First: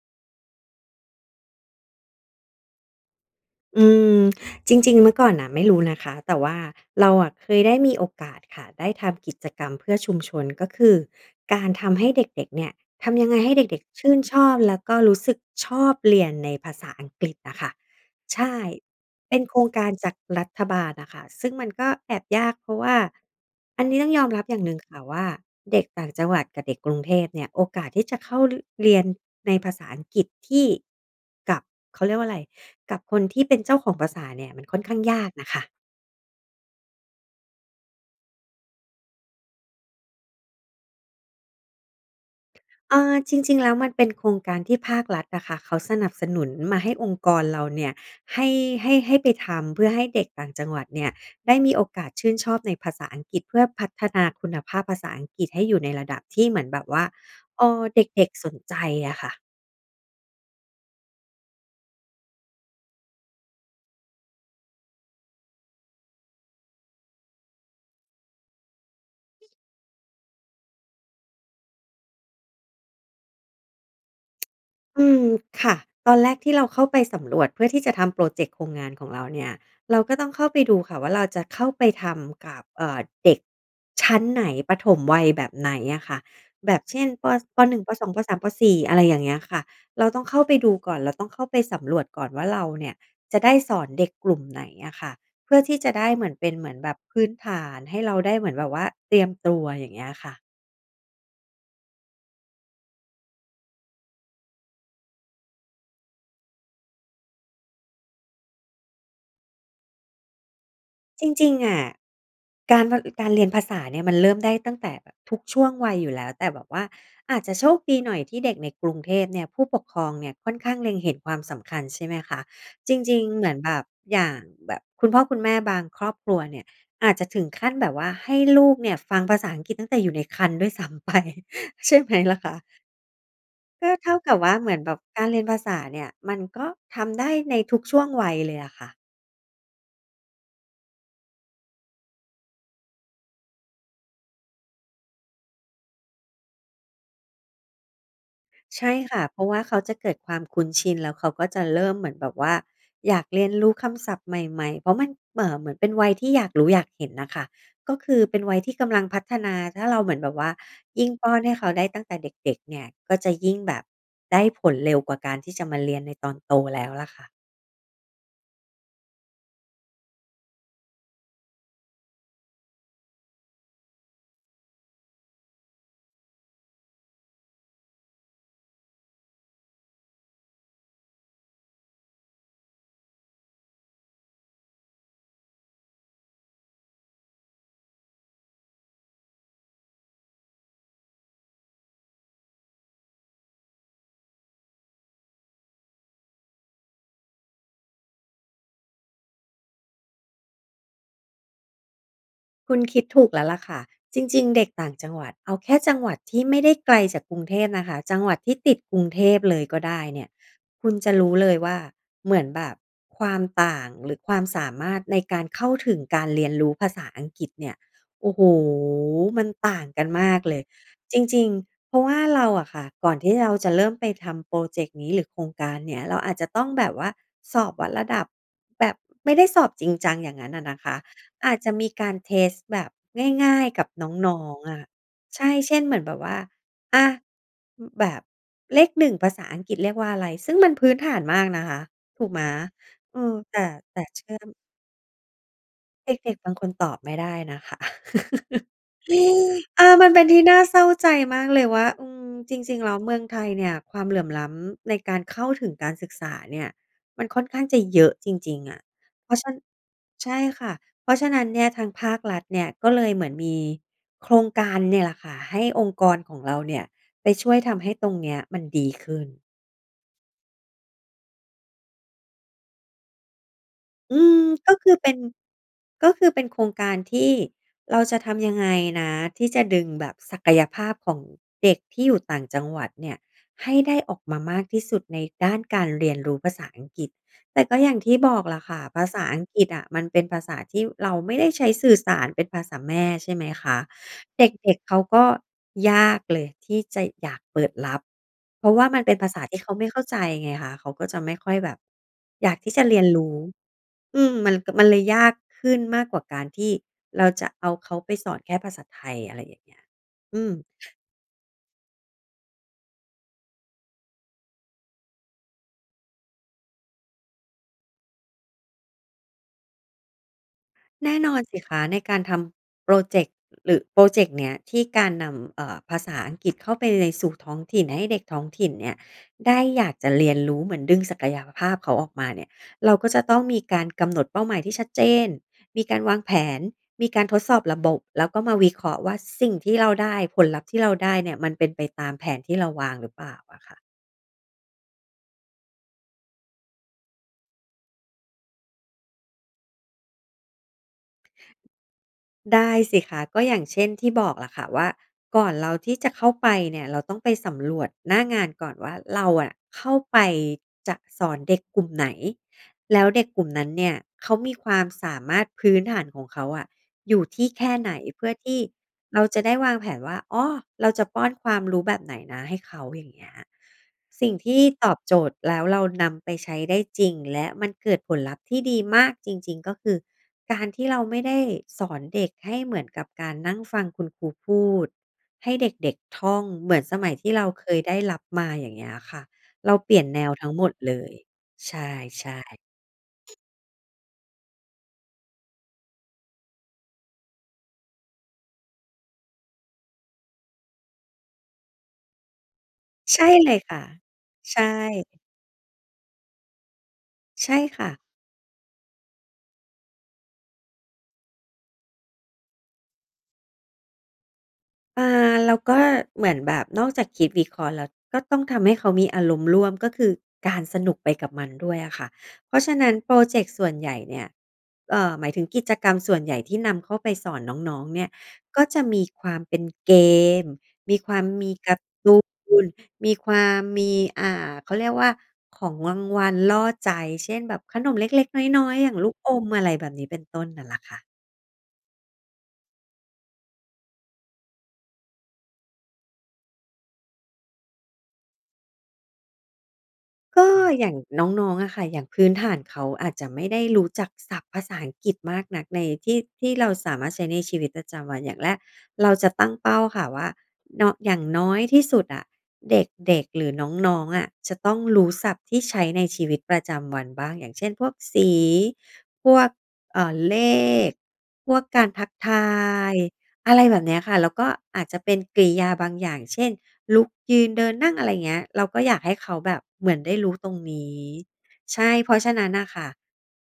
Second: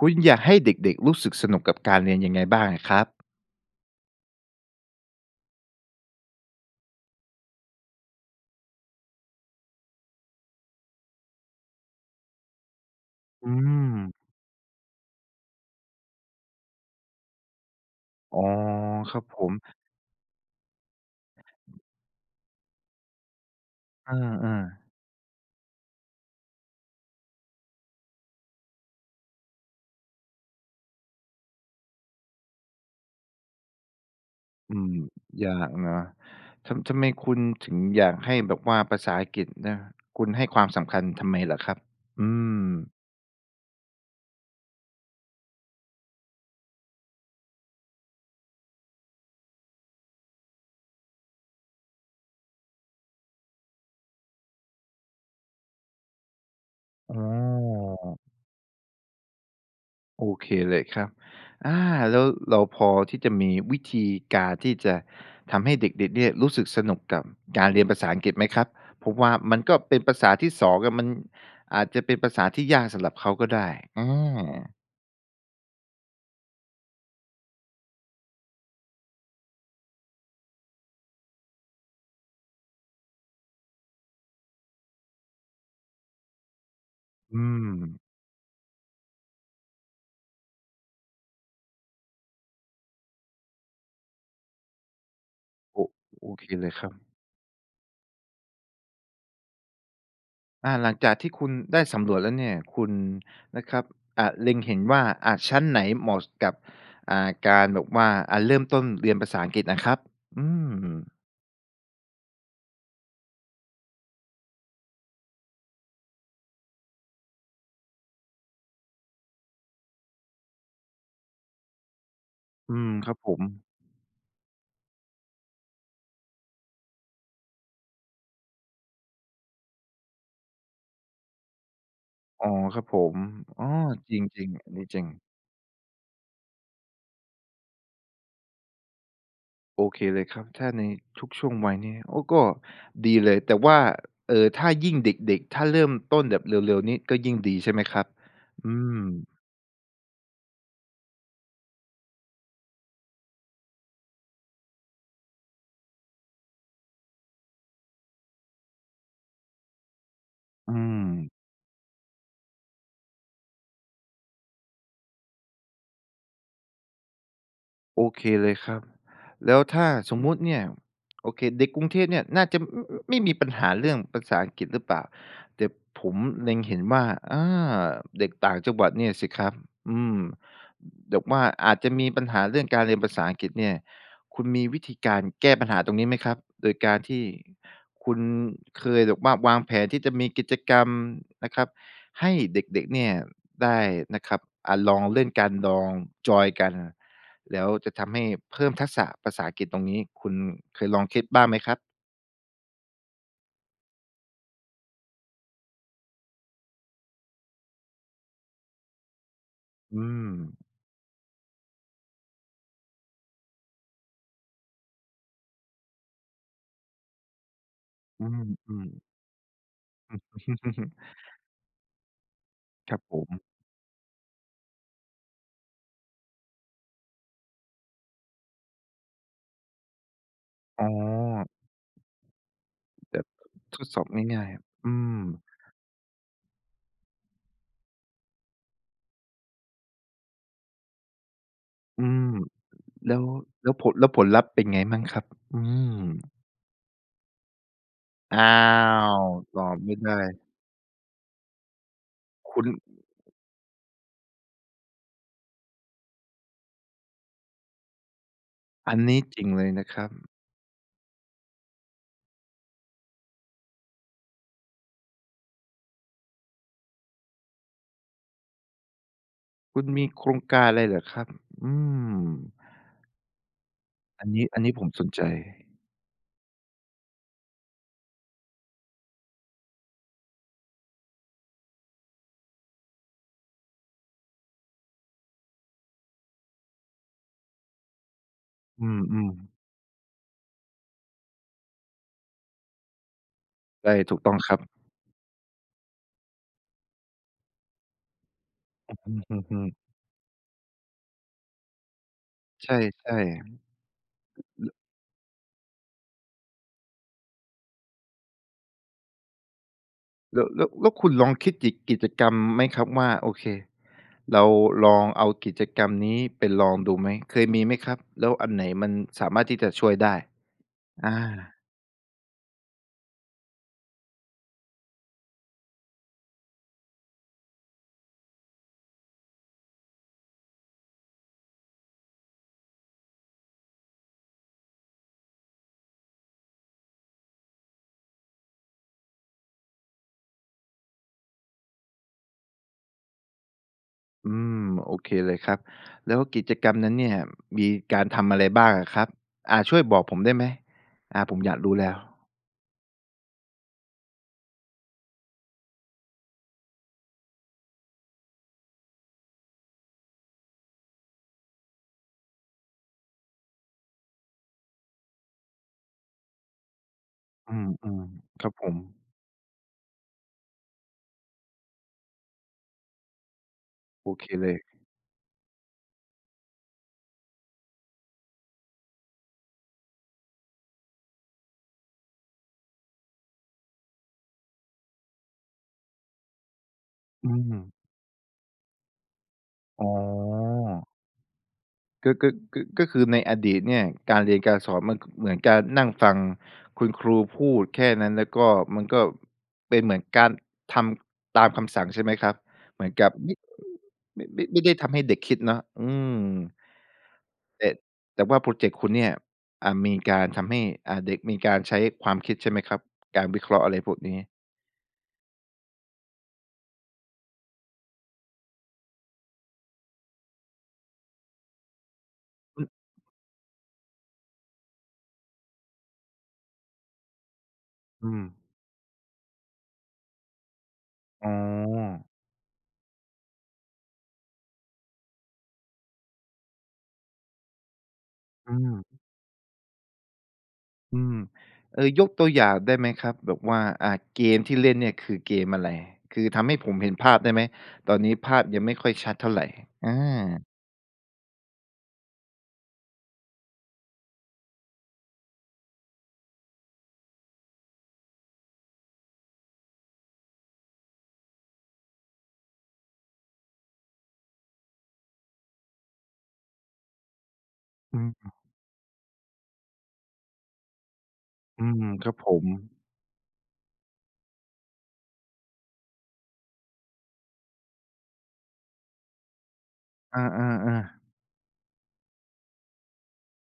คุณอยากให้เด็ก ๆ รู้สึกสนุกกับการเรียนยังไงบ้างอะครับ? อืม จริง ๆ เมื่อก่อนน่ะ ไม่รู้นะคะ แต่ว่าเราอะเคยได้มีโอกาสค่ะ ได้ทำกิจกรรมเพื่อชุมชน ก็คือการทำให้เด็ก ๆ เนี่ย ทำยังไงอใหื้เด็ก ๆ ชม ื่นชอบแล้วก็รู้สึกชอบเรียนในภาษาอังกฤษอะคะ อ๋ใอ ช่ ครับเปผ็นโม ครงการจากรัฐบาลอะคะ ซึ่งมันก็แอบยาก เพราะว่า อันนี้ต้เอองยอมรับอย่อ างหนึ่ๆ งค่ะว่า เด็กต่างจังหวัดกับเด็กกรุงเทพเนี่ย โอกาสที่จะเข้า ร เรียนในภาษาอังกฤษที่ กับ เขาเรียกว่าอะไร กับคนที่เป็นเจ้าของภาษาเนี่ย มันอคื่อนขม ้างยากน่ยะาค่ะ กนะ ทำ ทำไมคุณถึงอยากให้แบบว่าภาษาอังกฤษนะ คุณให้ความสำคัญทำไมเหรอครับ? อืม เออ จริง ๆ แล้ว มันเป็นโครงการที่ภาครัฐอะคะ เขาสนับสนุนมาให้องค์กรเราเนี่ย ให้ ให้ ให้ไปทำ เพื่อให้เด็กต่างจังหวัดเนี่ยได้มีโอกาสชื่นชอบในภาษาอังกฤษ เพื่อพัฒนาคุณภาพภาษาอังกฤษให้อยู่ในระดับที่เหมือนแบบว่า อ๋เออ เอ ด็ก ๆ สนใจอะค่ะ โอเคเลยครับ อา แล้วเราพอที่จะมีวิธีการที่จะทำให้เด็ก ๆ เนี่ย รู้สึกสนุกกับการเรียนภาษาอังกฤษไหมครับ? เพราะว่ามันก็เป็นภาษาที่สองอะ มันอาจจะเป็นภาษาที่ยากสำหรับเขาก็ได้ อือ อืม ค่ะ ตอนแรกที่เราเข้าไปสำรวจเพื่อที่จะทำพรอเจกต์โครงงานของเราเนี่ย เราก็ต้องเข้าไปดูค่ะว่า เราจะเข้าไปทำกับ เอ่อ เด็ก ชั้นไหน ประถมวัยแบบไหนอะค่ะ แบบ เช่น ป. อืส ป. 1 ป. ม 2 ป. 3 ป. 4 อะไรอย่างเงี้ยค่ะ เราต้องเข้าไปดูก่อน เราต้องเข้าไปสำรวจก่อนว่าเราเนี่ย จะได้สอนเด็กกลุ่มไหนอะค่ะ เพื่อที่โอ้ จะได้เหมโอือนเคเป็น เเหลมืยอนครแับบบ พื้นฐานให้เราได้เหมือนแบบว่าเตรียมตัว อย่างเงี้ยค่ะ อา หลังจากที่คุณได้สำรวจแล้วเนี่ย คุณ นะครับ อะ เล็งเห็นว่า อะ ชั้นไหนเหมาะ ส กับ อ่า การแบบว่า อะ เริ่มต้นเรียนภาษาอังกฤษอะครับ? อืม จริง ๆ อะ การ ภ การเรียนภาษาเนี่ย มันเริ่มได้ตั้งแต่แบบทุกช่วงวัยอยู่แล้ว แต่แบบว่าอาจจะโชคดีหน่อยที่เด็กในกรุงเทพเนี่ย ผู้ปกครองเนี่ยค่อนข้างเล็งเห็นความสำคัญ ใช่ไหมคะ อืม จครัรบิง ผๆ เม หมือนแบบอย่างแบบคุณพ่อคุณแม่บางครอบครัวเนี่ย อาจจะถึงขั้นแบบว่าให้ลูกเนี่ยฟังภาษาอังกฤษตั้งแต่อยู่ในครรภ์ด้วย ซ้ำไป ใช่ไหมล่ะอ๋คอ ะ? ครับผม อ้อ ก็เท่จากับริวง ่า เๆ อหัมนือนนี้แบจบริง การเรียนภาษาเนี่ย มันก็ทำได้ในทุกช่วงวัยเลยอะค่ะ โอเคเลยครับ ถ้าในทุกช่วงวัยนี้ โอ้ ก็ดีเลย แต่ว่า เออ ถ้ายิ่งเด็ก ๆ ถ้าเริ่มต้นแบบเร็ว ๆ นี่ ก็ยิ่งดีใช่ไหมครับ? อืใช่ม ค่ะ เพราะว่าเขาจะเกิดความคุ้นชิน แล้วเขาก็จะเริ่มเหมือนแบบว่าอยากเรียนรู้คำศัพท์ใหม่ ๆ เพราะมันเหม่อ เหมือนเป็นวัยที่อยากรู้อยากเห็นน่ะค่ะ ก็คือเป็นวัยที่กำลังพัฒนา ถ้าเราเหมือนแบบว่าอืยิ่งปม ้อนให้เขาได้ตั้งแต่เด็ก ๆ เนี่ย ก็จะยิ่งแบบได้ผลเร็วกว่าการที่จะมาเรียนในตอนโตแล้วล่ะค่ะ โอเคเลยครับ แล้วถ้าสมมุติเนี่ย โอเค เด็กกรุงเทพเนี่ย น่าจะ อ อ ไม่มีปัญหาเรื่องภาษาอังกฤษ หรือเปล่า แต่ผมเล็งเห็นว่า เออ เด็กต่างจังหวัดเนี่ยสิครับ อืม แบบว่าอาจจะมีปัญหาเรื่องการเรียนภาษาอังกฤษเนี่ย คุณมีวิธีการแก้ปัญหาตรงนี้ไหมครับ? โดยการที่คุณเคยแบบว่าวางแผนที่จะมีกิจกรรมนะครับ ให้เด็ก ๆ เนี่ยได้นะครับ อะ ลองเล่นกัน ลองจอยน์กัน แล้วจะทำให้เพิ่มทักษะภาษาอังกฤษ ตรงนี้คุณเคยลองคิดบ้างไหมครับ? คุณคิดถูกแล้วล่ะค่ะ จริง ๆ เด็กต่างจังหวัด เอาแค่จังหวัดที่ไม่ได้ไกลจากกรุงเทพนะคะ จังหวัดที่ติดกรุงเทพเลยก็ไดอื้เนี่ย ม คุณจะรู้เลยว่า เหมือนแบบความต่าง หรือความสามารถในการเข้าถึงการเรียนรู้ภาษาอังกฤษเนี่ย อืโอ้โฮ ม ๆ มันต่างกันอืมม ากเลย จริง ๆ เพราะว่าเราอะค่ะ ครับก่อผนที่ม เราจะเริ่มไปทำพรอเจกต์นี้หรือโครงการเนี้ย เราอาจจะต้องแบบว่าสอบวัดระดับ แบบไม่ได้สอบจริงจังอย่างงั้นอะนะอ๋คะ อ อาจจะมีการเทสต์แบบแบบทง่าด ย ๆ ทกัดบสอบน้ง่อาย ง ๆ อะ ๆ อืม ใช่ เช่น เหมือนแบบว่า อะ อืม แบบเลข 1 ภาษาอังกฤษเรียกว่าอะไร? ซึ่งมันพื้นฐานมากนะคะ อืถม ูกไหม? แล้เอว อ แต่ แล้วผล แต่แล้วเผชลื่ลอ ัพธม ์เป็นไงมั่งครับ? อืม เด็ก ๆ บางคนตอบไม่ได้นะคะ อ้าว ตอบเอไมอ ่ไมดัน้ เป็นที่น่าเศร้าใจมากเลยว่า อืม คจุณ ริง ๆ แล้วเมืองไทยเนี่ย ความเหลื่อมล้ำในการเข้าถึงการศึกษาเนี่ย มันค่อนข้างจะเยอะจริง ๆ อะ อันนี้เพราจะริฉงัน เลยนะครับ ใช่ค่ะ เพราะฉะนั้นเนี่ย ทางภาครัฐเนี่ยก็เลยเหมือนมีโครงการเนี่ยแหละค่ะ ให้องค์กรของเราเนี่ยไปช่วยทำให้ตรงเนี้ยมันดีขึ้น คุณมีโครงการอะไรเหรอครับ? อืม อือันนม ี้ อันนกี็้ผคมือสเปน็น ใจ ก็คือเป็นโครงการที่เราจะทำยังไงนะ ที่จะดึงแบบศักยภาพของเด็กที่อยู่ต่างจังหวัดเนี่ย ให้ได้ออกมามากที่สุดในด้านการเรียนรู้ภาษาอังกฤษ แต่ก็อย่างที่บอกล่ะค่ะ อืภาษาม อังๆ กฤษอะ มันเป็นภาษาที่เราไม่ได้ใช้สื่อสารเป็นภาษาแม่ ใช่ไหมคะ ใช่ ถูกต้องเครับ ด็ก ๆ เขาก็ยากเลยที่จะอยากเปิดรับ เพราะว่าอมันเปื็นอภาฮึ ษาทอีื่เอ ขาๆ ไม่เข้าใจไงคะ เขาก็จะไม่ค่อยแบบ อยากทใชี่จะเรียน่ รู้ อืม มันก็ ๆ มันเลยยากขึ้นมากกว่าการที่เราจะเอาเขาไปสอนแค่ภาษาไทย อะไรอย่างเงี้ย อแลื้ว ม แล้ว แล้วคุณลองคิดกิจ กิจกรรมไหมครับว่า โอเค เราลองเอากิจกรรมนี้ไปลองดูไหม เคยมีไหมครับ? แล้วอันไหนมันสามารถที่จะช่วยได้? แอนา ่นอนสิคะ ในการทำพรอเจกต์ หรือพรอเจกต์เนี้ยที่การนำ เอ่อ ภาษาอังกฤษเข้าไปในสู่ท้องถิ่นให้เด็กท้องถิ่นเนี่ยได้อยากจะเรียนรู้ เหมือนดึงศักยภาพเขาออกมาเนี่ย เราก็จะต้องมีการกำหนดเป้าหมายที่ชัดเจน มีการวางแผน มีการทดสอบระบบ แล้วก็มาวิเคราะห์ว่า สิ่งที่เราได้ ผลลัพธ์ที่เราได้เนี่ย มันเป็นไปตามแผนที่เราวางหรือเปล่าอะค่ะ อืม โอเคเลยครับ แล้วกิจกรรมนั้นเนี่ย มีการทำอะไรบ้างอะครับ อา ช่วยบอกผมได้ไหม? อา ผมอยากรู้แล้ว ได้สิคะ ก็อย่างเช่นที่บอกล่ะค่ะ ว่าก่อนเราที่จะเข้าไปเนี่ย เราต้องไปสำรวจหน้างานก่อนว่า เราอะเข้าไปจะสอนเด็กกลุ่มไหน แล้วเด็กกลุ่มนั้นเนี่ย เขามีความสามารถพื้นฐานของเขาอะอยู่ที่อืแค่ไหน ม เพื่อๆ คทรับี่ผม เราจะได้วางแผนว่า อ๋อ เราจะป้อนความรู้แบบไหนนะให้เขา อย่างเงี้ย โอสเคิ่งเลทีย ่ตอบโจทย์ แล้วเรานำไปใช้ได้จริง และมันเกิดผลลัพธ์ที่ดีมากจริง ๆ ก็คือการที่เราไม่ได้สอนเด็กให้เหมือนกับการนั่งฟังคุณครูพูด ให้เด็ก ๆ ท่องเหมือนสมัยทอีื่เราเคม ยได้รับมา อย่างเงี้ยค่ะ เราอ๋เอ ปลี่ยนแนวทั้งหมดเลย ใชก็ ก็ ่ ก็ ก็คือในอๆ ดีตเนี่ย การเรียนการสอนมันก็เหมือนการนั่งฟังคุณครูพูดแค่นั้น แล้วก็ มันก็เป็นเหมือนการทำตามคำสั่งใช่ไหมครับ? เหมือนกับใช่มิ เลยค่ะ ไม่ ไม่ ไใชม่่ ได้ทำให้เด็กคิดเนาะ อืม ใช่แต่ ค่ะ แต่ว่าพรอเจกต์คุณเนี่ย อ่า มีการทำให้ อ่า เด็กมีการใช้ความคิดใช่ไหมครับ? การวิเคราะห์อะไรพวกนี้ อ่า แล้วก็เหมือนแบบนอกจากคิดวิเคราะห์แล้ว ก็ต้องทำให้เขามีอารมณ์ร่วม ก็คือการสนุกไปกับมันด้วยอะค่ะ เพราอะือ ฉะนั้นพรอเจกต์ส่วนใหญ่เนี่ย เอ่อ หมายถึงกิจกรรมส่วนใหญ่ที่นำเข้าไปสอนน้อง ๆ เนี่อืย ม ก็จะมีความเป็นเกม มีความอ๋อ มีการ์ตูน มีความมี อ่า เขาเรียกว่า ของรางวัลล่อใจ เช่น แบบขนมเล็ก อืๆ น้อย ม ๆ อย่างลูกอม อะไรแบบนี้ เป็นต้น น่ะล่ะคอ่ืะ ม เออ ยกตัวอย่างได้ไหมครับ? แบบว่า อะ เกมที่เล่นเนี่ยคือเกมอะไร? คือทำให้ผมเห็นภาพได้ไหม? ตอนนี้ภาพยังไม่ค่อยชัดเท่าไร อา ก็อย่างน้อง ๆ อะค่ะ อย่างพื้นฐานเขาอาจจะไม่ได้รู้จักศัพท์ภาษาอังกฤษมากนัก ในที่ ที่เราสามารถใช้ในชีวิตประจำวัน อย่างแรกเราจะตั้งเป้าค่ะว่า นอ อย่างน้อยที่สุดอะ เด็ก ๆ หรือน้อง ๆ อะจะต้องรู้ศัพท์ที่ใช้ในชีวิตประจำวันบ้าง อย่างเช่น พวกสเอี อ พวก เอ่อ เลข พวอกืกม ารทคัรกับผทม าย อะไรแบบเนี้ยค่ะ แล้วก็อาจจะเป็นกริยาบางอย่าง เช่น ลุก ยืน เดิน นั่ง อะไรเงี้ย เราก็อยากให้เขาแบบเหมือนได้อา รู้ตรงนีๆ ๆ ้ ใช่ เพราะฉะนั้นน่ะค่ะ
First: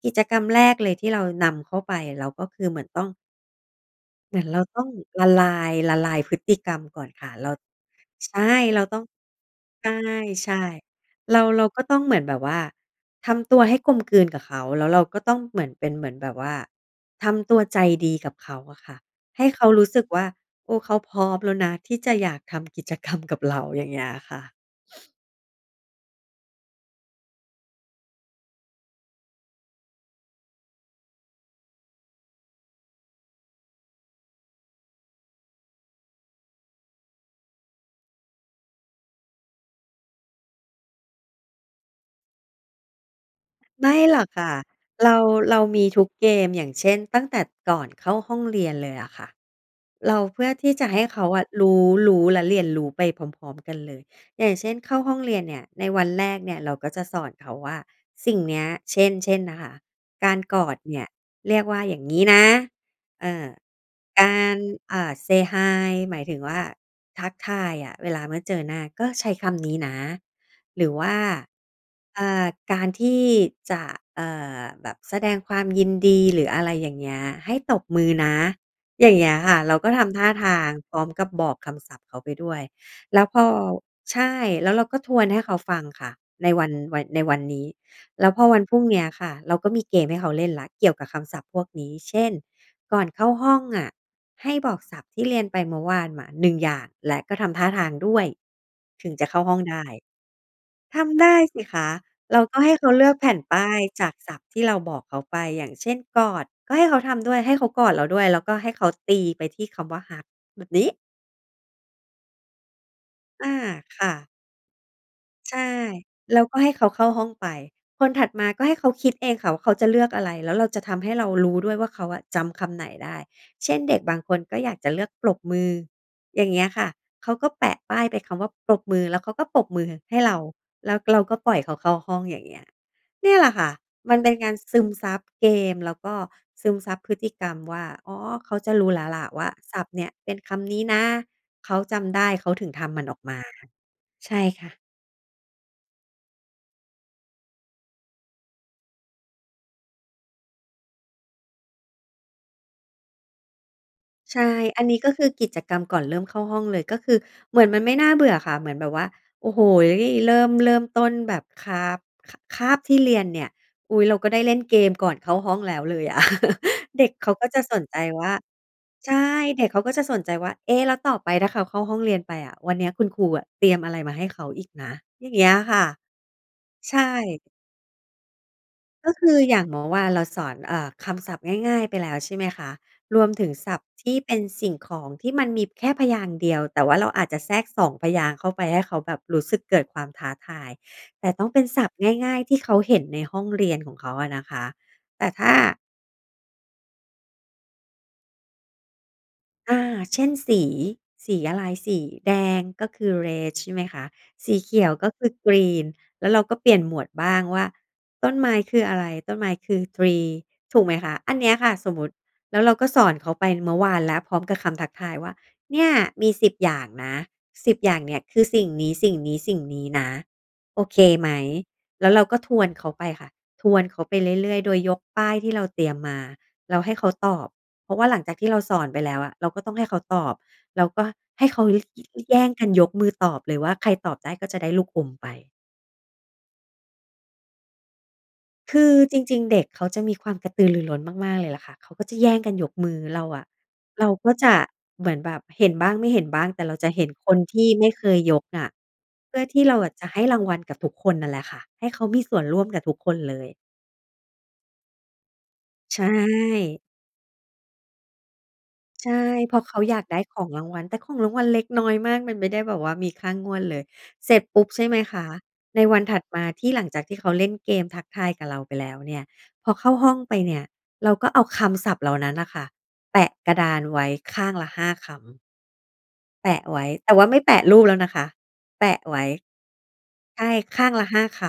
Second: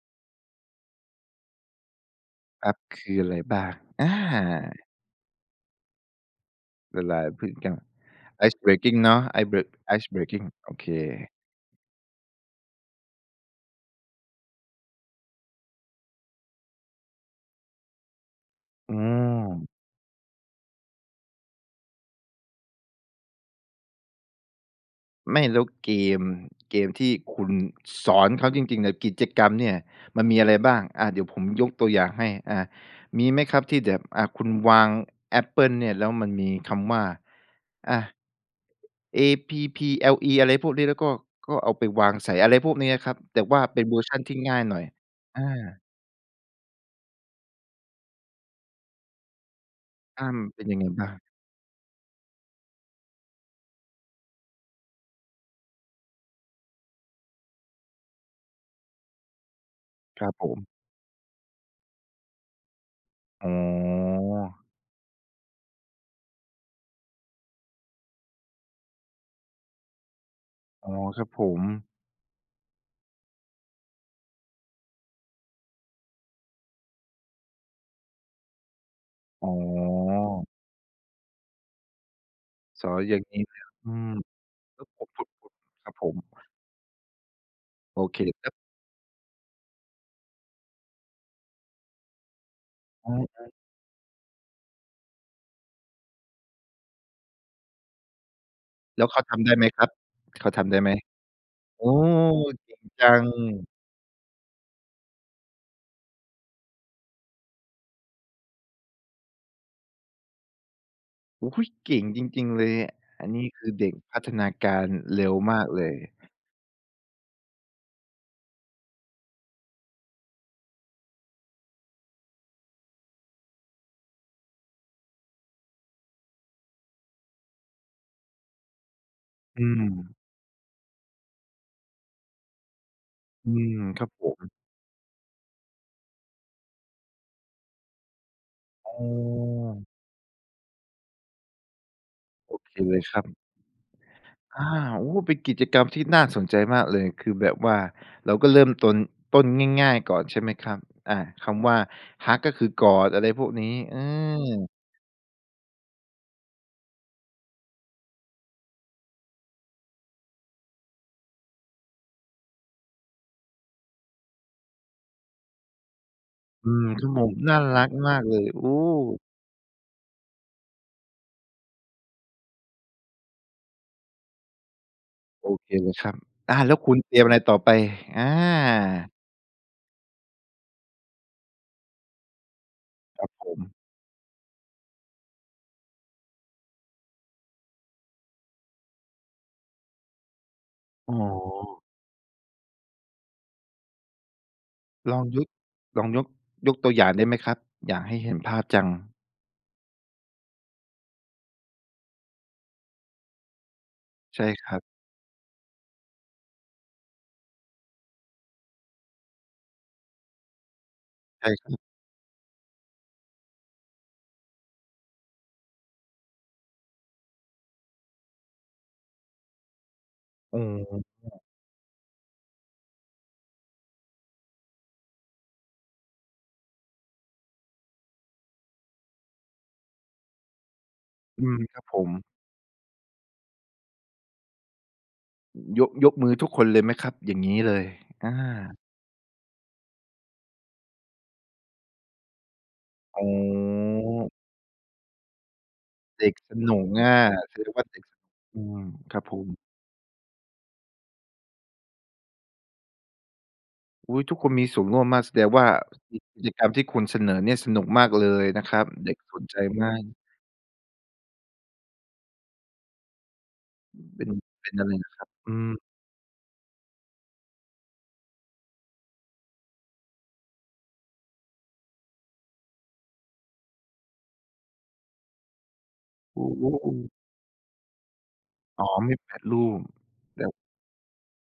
กิจกรรมแรกเลยที่เรานำเข้าไป เราก็คคือรัเหบ มือนคต้อง ืออะไรบ้าง? อา เหมือนเราต้องละลาย ละลายพฤติกรรมกล่ะอนลาคย่ะ พเรฤา ติกรรม ใช่ Ice เราตbreaking ้อง เนาะ Ice bre Ice breaking ใช่ โอเค ๆ เรา เราก็ต้องเหมือนแบบว่า ทำตัวให้กลมกลืนกับเขา แล้วเราก็ต้องเหมือนเป็น เหมือนแบบว่าทำตัวใจดีกับเขาอะคอื่ะ ให้เขาม รู้สึกว่า โอ้ เขาพร้อมแล้วนะ ที่จะอยากทำ กิจกรรม กับเรา อย่างเงี้ยค่ะ ไม่ แล้วเกม เกมที่คุณสอนเขาจริง ๆ เนี่ย กิจกรรมเนี่ย มันมีอะไรบ้าง? อะ เดี๋ยวผมยกตัวอย่างให้ อะ มีไหมครับที่แบบ อะ คุณวางแอปเปิลเนี่ย แล้วมันมีคำว่า อะ เอ พี พี แอล อี อะไรพวกนี้ แล้วก็ ก็เอาไปวางใส่ อะไรพวกนี้อะครับ แต่ว่าเป็ไนมเ่วอร์ชหรันอกที่ค่งะ ่ายหน่อย? เรา อเรามา ีทุกเกม อย่างเช่น ตั้งแต่ก่อนเข้าห้องเรียนเลยอะค่ะ เรา อา เพมัื่อนเป็ทนีย่ังจไงะใหบ้้าง? เขาอะรู้ รู้และเรียนรู้ไปพร้อม ๆ กันเลย อย่างเช่น เข้าห้องเรียนเนี่ย ในวันแรกเนี่ย เราก็จะสอนเขาว่า สิ่งเนี้ย เช่น เช่นนะคะ ครกัาบรผกม อดเนี่ย เรียกว่าอย่างงี้นะ เอออ ๋อ การ อ่า Say Hi หมายถึงว่าทักทายอะเวลาเมื่อเจอหน้า ก็ใช้คำนี้นะ หรอื๋อ อว่า ครับผม อ่า การที่จะ เอ่อ แบบแสดงความยินดี หรืออะไรอย่างเงี้ย ให้ตบมือนะ อย่างเงี้ยอ๋ค่ะ เราก็ทำท่าอ ทางพร้อมกับบอกคำศัพท์เขาไปด้วย สอนอยแ่ลา้งวงพี้อ เนี่ยแล้ว อืม ใช่ แล้วคเรรัาบก็ผทม ผ วนให้ผเขม าฟังครับคผ่ะ ม ในวัน วัย ในวันนี้ โอเคแล้วพคอรับ วันพรุ่งเนี้ยค่ะ เราก็มีเกมให้เขาเล่นแล้ว เกี่ยวกับคำศัพท์พวกนี้ เช่น ก่อนอะเข้าฮหะ ้องอะให้บอกศัพท์ที่เรียนไปเมื่อวานมา 1 อย่าง และก็ทำท่าทางด้วย แล้ถวึงเขาจะทเข้าำไดห้้องไหมไดคร้ ับ เขาทำได้ไหม? ทำได้สิคโอ้ ะ เราก็ใเหก้่เงขาเจลืัอกแผง ่นป้ายจากศัพท์ที่เราบอกเขาไป อย่างเช่น กอดก็ให้เขาทำด้วย ให้เขากอดเราด้วย แล้วก็ให้เขาตีไปที่คำว่า hug แบบนี้ อุ๊ย! เก่งจริง ๆ เลยเนี่ย อันนี้อา คือเด็กค่พัะ ฒนาการเร็วใชมาก่ เลย แล้วก็ให้เขาเข้าห้องไป คนถัดมาก็ให้เขาคิดเองค่ะว่า เขาจะเลือกอะไร แล้วเราจะทำให้เรารู้ด้วยว่า เขาอะจำคำไหนได้ เช่น เด็กบางคนก็อยากจะเลือกปรบมือ อย่างเงี้ยค่ะ เขาก็แปะป้ายเป็นคำว่าปรบมือ แล้วเขาก็ปอรืบมือม ให้เรา แล้วเราก็ปล่อยเขาเข้าห้อง อย่างเงี้ย เนี่ยแหลอืะค่ะ ม ครับมันผเป็นกาม รซึมซับเกม แล้วก็ซึมซับพฤติกรรมว่า อ๋อ เขาจะรูอ้้แล้วล่ะว่า ศอ ัพท์เนี่ยเป็นคำนี้นะ เขาจำได้ เขาโอถึเงคทเลำมัยนอคอรกับ มา ใช่อคา ่ะ โอ้! เป็นกิจกรรมที่น่าสนใจมากเลย คือแบบว่าเราก็เริ่มตน ต้นง่าย ๆ ก่อนใช่ไหมครับ? อะ คำว่า Hug ก็คือกอด อะไรพวกนี้ อืใช่ ม อันนี้ก็คือกิจกรรมก่อนเริ่มเข้าห้องเลย ก็คือเหมือนมันไม่น่าเบื่อค่ะ เหมือนแบบว่า โอ้โฮ เริ่ม เริ่มต้นแบบค้าบ ค คาบที่เรียนเนี่ย อุ๊ย เราก็ได้เล่นเกมก่อนเข้าห้องแล้วเลยอะ อืม เดชั็่กวโมเขง าก็น่จาะสรนักใจมาวก่า เลย โอ้! ใช่ เด็กเขาก็จะสนใจว่า เอ๊ะ! แล้วต่อไปถ้าเขาเข้าห้องเรียนไปอะ วันเนี้ยคุณครูอะเตรียมอะไรมาให้เขาอีกนะ อย่างเงโี้อยเคค่ะ เลยครับ อา แล้วคุใชณเตรียมอะไร่ ต่อไป? อก็า คืออย่างเมื่อวานเราสอน เอ่อ คำศัพท์ง่าย ๆ ไปแล้ว ใช่ไหมคะ รครวัมบถผึงศม ัพท์ที่เป็นสิ่งของ ที่มันมีแค่พยางค์เดียว แต่ว่าเราอาจจะแทรก 2 พยางค์เข้าไปให้เขาแบบรู้สึกเกิดความท้าทาย อ๋อ แต่ต้องเป็นศัพท์ง่าย ๆ ที่เขาเห็นในห้องเรียนของเขาอะนะคะ ลแอตง่ยถุก ้า ลองยก ยกตัวอย่างได้ไหมครับ? อยากให้เห็นภาพจัง อา เช่น สี สีอะไร สีแดงก็คือ red ใช่ไหมคะ ใช่สีคเขรับ ียวก็คือ green แล้วเราก็เปลี่ยนหมวดบ้างว่าต้นไม้คืออะไร ต้นไม้คือ tree ถูกไหมคะ อันใเชนี่้ยคครั่ะ บ สมมติ แล้วเราก็สอนเขาไปเมื่อวานแล้วพร้อมกับคำทักทายว่า เนี่ยมี 10 อย่างนะ 10 อย่างเนี่ย คือสิ่งนี้ สิ่งนี้ สิ่งนี้นะ เออ โอเเคไอหม อ แล้วเราก็ทวนเขาไปค่ะ ทวนเขาไปเรื่อย ๆ โดยยกป้ายที่เราเตรียมมาแล้วให้เขาตอบ เพราะว่าหลังจากที่เราสอนไปแล้วอะ เราก็ต้องให้เขาตอบ เราก็ใอหื้เขม า คยรัะ บผยิก ม ยิก แย่งกันยกมือตอบเลยว่า ใครตอบได้ก็จะได้ลูกอมไป ยก ยกมือทุกคนเลยไหมครับ? อย่างงี้เลย อา คือจริง ๆ เด็กเขาจะมีความกระตือรือร้น มาก ๆ เลยล่ะค่ะ เขาก็จะแย่งกันยกมือ อเร๋าอะ เราก็อ จะเหมือนแบบเห็นบ้าง ไม่เหเ็ดน็กบ้าง สแต่เนรุาจกะเหอ็นะ คนแทสีด่งวไ่มา่เด็เคกสยนุก ยกอนื่ะ ม ครับเพผื่อม ที่เราอะ จะให้รางวัลกับทุกคนนั่นแหละค่ะ ให้เขามีส่วนร่วมกับทุกคนเลย อุ๊ย ทุกคนมีส่วนร่วมมาก แสดงว่าใชกิจ กิจกรรมท่ ี่คุณเสนอเนี่ยสนุกมากเลยนะครับ ใชเด็ก่ สนเพใรจาะเขามาอยาก กได้ของรางวัล แต่ของรางวัลเล็กน้อยมากมันไม่ได้แบบว่ามีค่างวดเลย เป็เสน ร็จปุ๊เบ ป็นใชอ่ะไรไหมอะคครัะ บ? อืใม นวันถัดมาที่หลังจากที่เขาเล่นเกมทักทายกับเราไปแล้วเนี่ย พอเข้าห้องไปเนี่ย เราก็เอาคำศัพท์เหล่านั้นน่ะค่ะ แปะกระดานไว้ข้างละ 5 คำ โว แปะโอ้ ไว้ โแตว ่ว่าไม่แปะรูปแล้วนะคะ อแ๋ปอ ะมีไว้ แปะรูป ใแชล้่ ว ข้างละ 5 ค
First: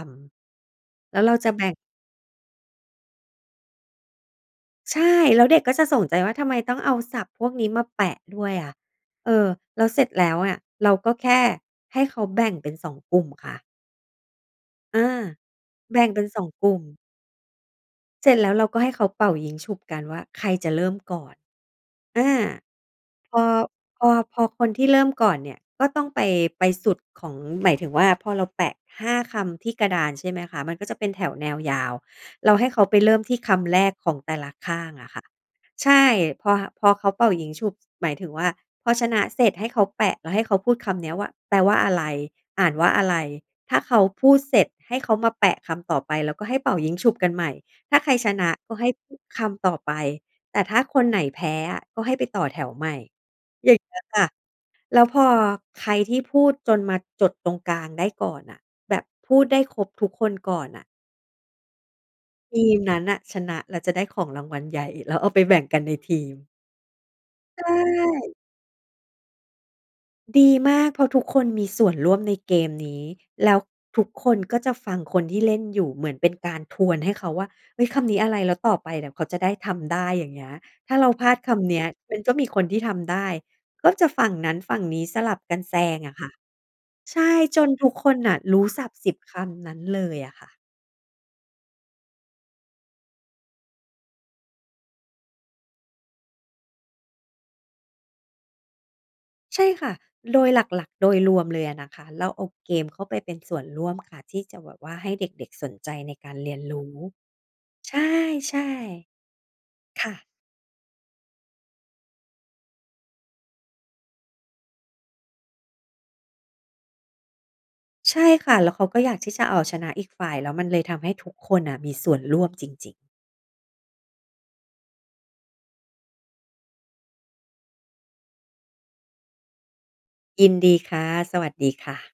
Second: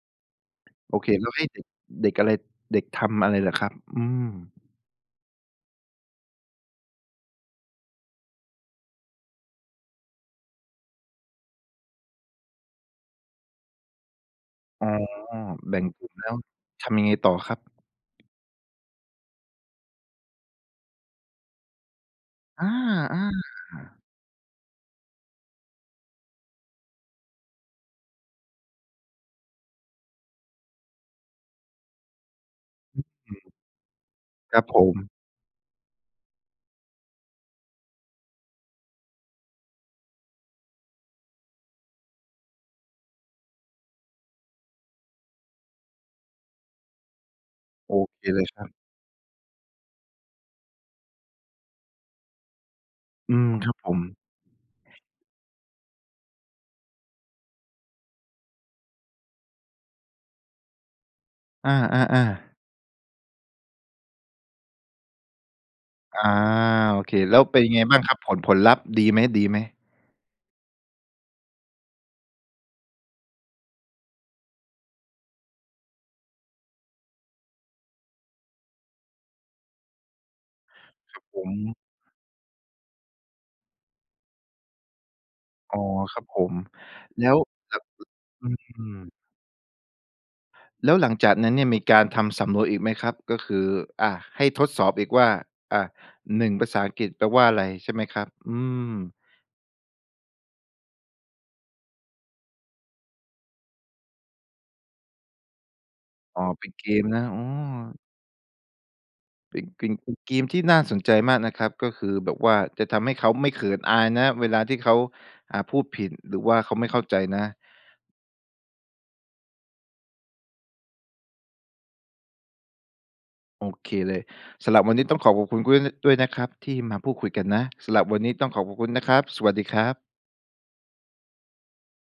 โอเค ำ แล้วแล้เรวาให้จะเดแบ็ก ่ง เด็กอะไร เด็กทำอะไรเหรอครับ? อืม ใช่ แล้วเด็กก็จะสนใจว่า ทำไมต้องเอาศัพท์พวกนี้มาแปะด้วยอะ เออ แล้วเสร็จแล้วอะ เราก็แค่ให้เขาแบ่งเป็น 2 กลุ่มค่ะ อ๋เออ อ แบ่งแบก่ลุง่มเป็แน ล้ว2 กลุ่ม ทำยังไงต่อครับ? เสร็จแล้วเราก็ให้เขาเป่ายิ้งฉุบกันว่า ใครจะเริ่มก่อน อา อา พอ พๆ อ พอคนที่เริ่มก่อนเนี่ยก็ต้องไป ไปสุดของ หมายถึงว่า พอเราแปะ 5 คำที่กระดานใช่ไหมคะ มันก็จะเป็นแถวแนวยาว เราให้เขาไโปอเเรค ิ่มที่คำแรกของแต่ละครับขผ้างอม ะค่ะ ใช่ พอ พอเขาเป่ายิ้งฉุบ หมายถึงว่า พอชนะเสร็จ ให้เขาแปะแล้วให้เขาพูดคำเนี้ยว่า แปลว่าอะไร อ่านว่าอะไร ถ้าเขาพูดเสร็จ ให้เขามาแปะคำต่อไป แล้วก็ให้เป่ายิ้งฉุบกันใหม่ โถอ้าใครเคชเลนยะครักบ ็ให้พูดคำต่อไป แต่ถ้าคนไหนแพ้อะ ก็ให้ไปต่อแถวใหม่ อืม คอยรั่บางผเงี้ม ยค่ะ แล้วพอใครที่พูดจนมาจดตรงกลางได้ก่อนน่ะ แบบพูดได้ครบทุกคนก่อนน่ะ อา ๆ ๆ ทีมนั้นน่ะ ชนะแล้วจะได้ของรางวัลใหญ่ แล้วเอาไปแบ่งกันในทอีา ม โอเค แล้วเปใ็ชนยังไงบ้างครับ ผ่ ล ผลลัพธ์ ดีไหม ๆ? ดีมาก เพราะทุกคนมีส่วนร่วมในเกมนี้ แล้วทุกคนก็จะฟังคนที่เล่นอยู่เหมือนเป็นการทวนให้เขาว่า เฮ้ย คำนี้อะไร แล้วต่อไปเนี่ยเขาจะได้ทำได้ อย่างเงี้ย ถ้าเราครัพบลาผดคำม เนี้ย มันก็มีคนที่ทำได้ ก็จะฝั่งนั้นฝั่งนี้สลับกันอแซ๋อ งอคะรัคบ่ะ ผม ใชแล้่ ว จนครับ ทุกคนน่ะอ อรู้ศืัพท์ สิม บ คำนั้นเลยอะค่ะ แล้วหลังจากนั้นเนี่ยมีการทำสำรวจอีกไหมครับ? ก็คือ อะ ให้ทดสอบอีกว่า อะ 1 ภาษาอังกฤษแปลว่าอะไรใช่ไหมครับ? อืม ใช่ค่ะ โดยหลัก ๆ โดยรวมเลยอะนะคะ เราเอาเกมเข้าไปเป็นส่วนร่วมค่ะ ที่จะแบบว่าให้เด็ก ๆ สนใจในการอ้อ เรียนเป็นรเูก้ มนะ อ๋อ ใช่ เป็นกิม ๆ คเป่็นะ เกมที่น่าสนใจมากนะครับ ก็คือแบบว่าจะทำให้เขาไม่เขินอายนะ เวลาที่เขา อ่า พูดผิด หรือว่าเขาไม่เข้าใจนะ ใช่ค่ะ แล้วเขาก็อยากที่จะเอาชนะอีกฝ่าย แล้วมันเลยทำให้ทุกคนน่ะมีส่วนร่วมจริง ๆ โอเคเลย สำหรับวันนี้ต้องขอขอบคุณก๊วย น ด้วยนะครับที่มาพูดคุยกันนะ สำหรับวันนี้ต้องขอขอบคุณนะครับ สวัสดีครับ ยินดีค่ะ สวัสดีค่ะ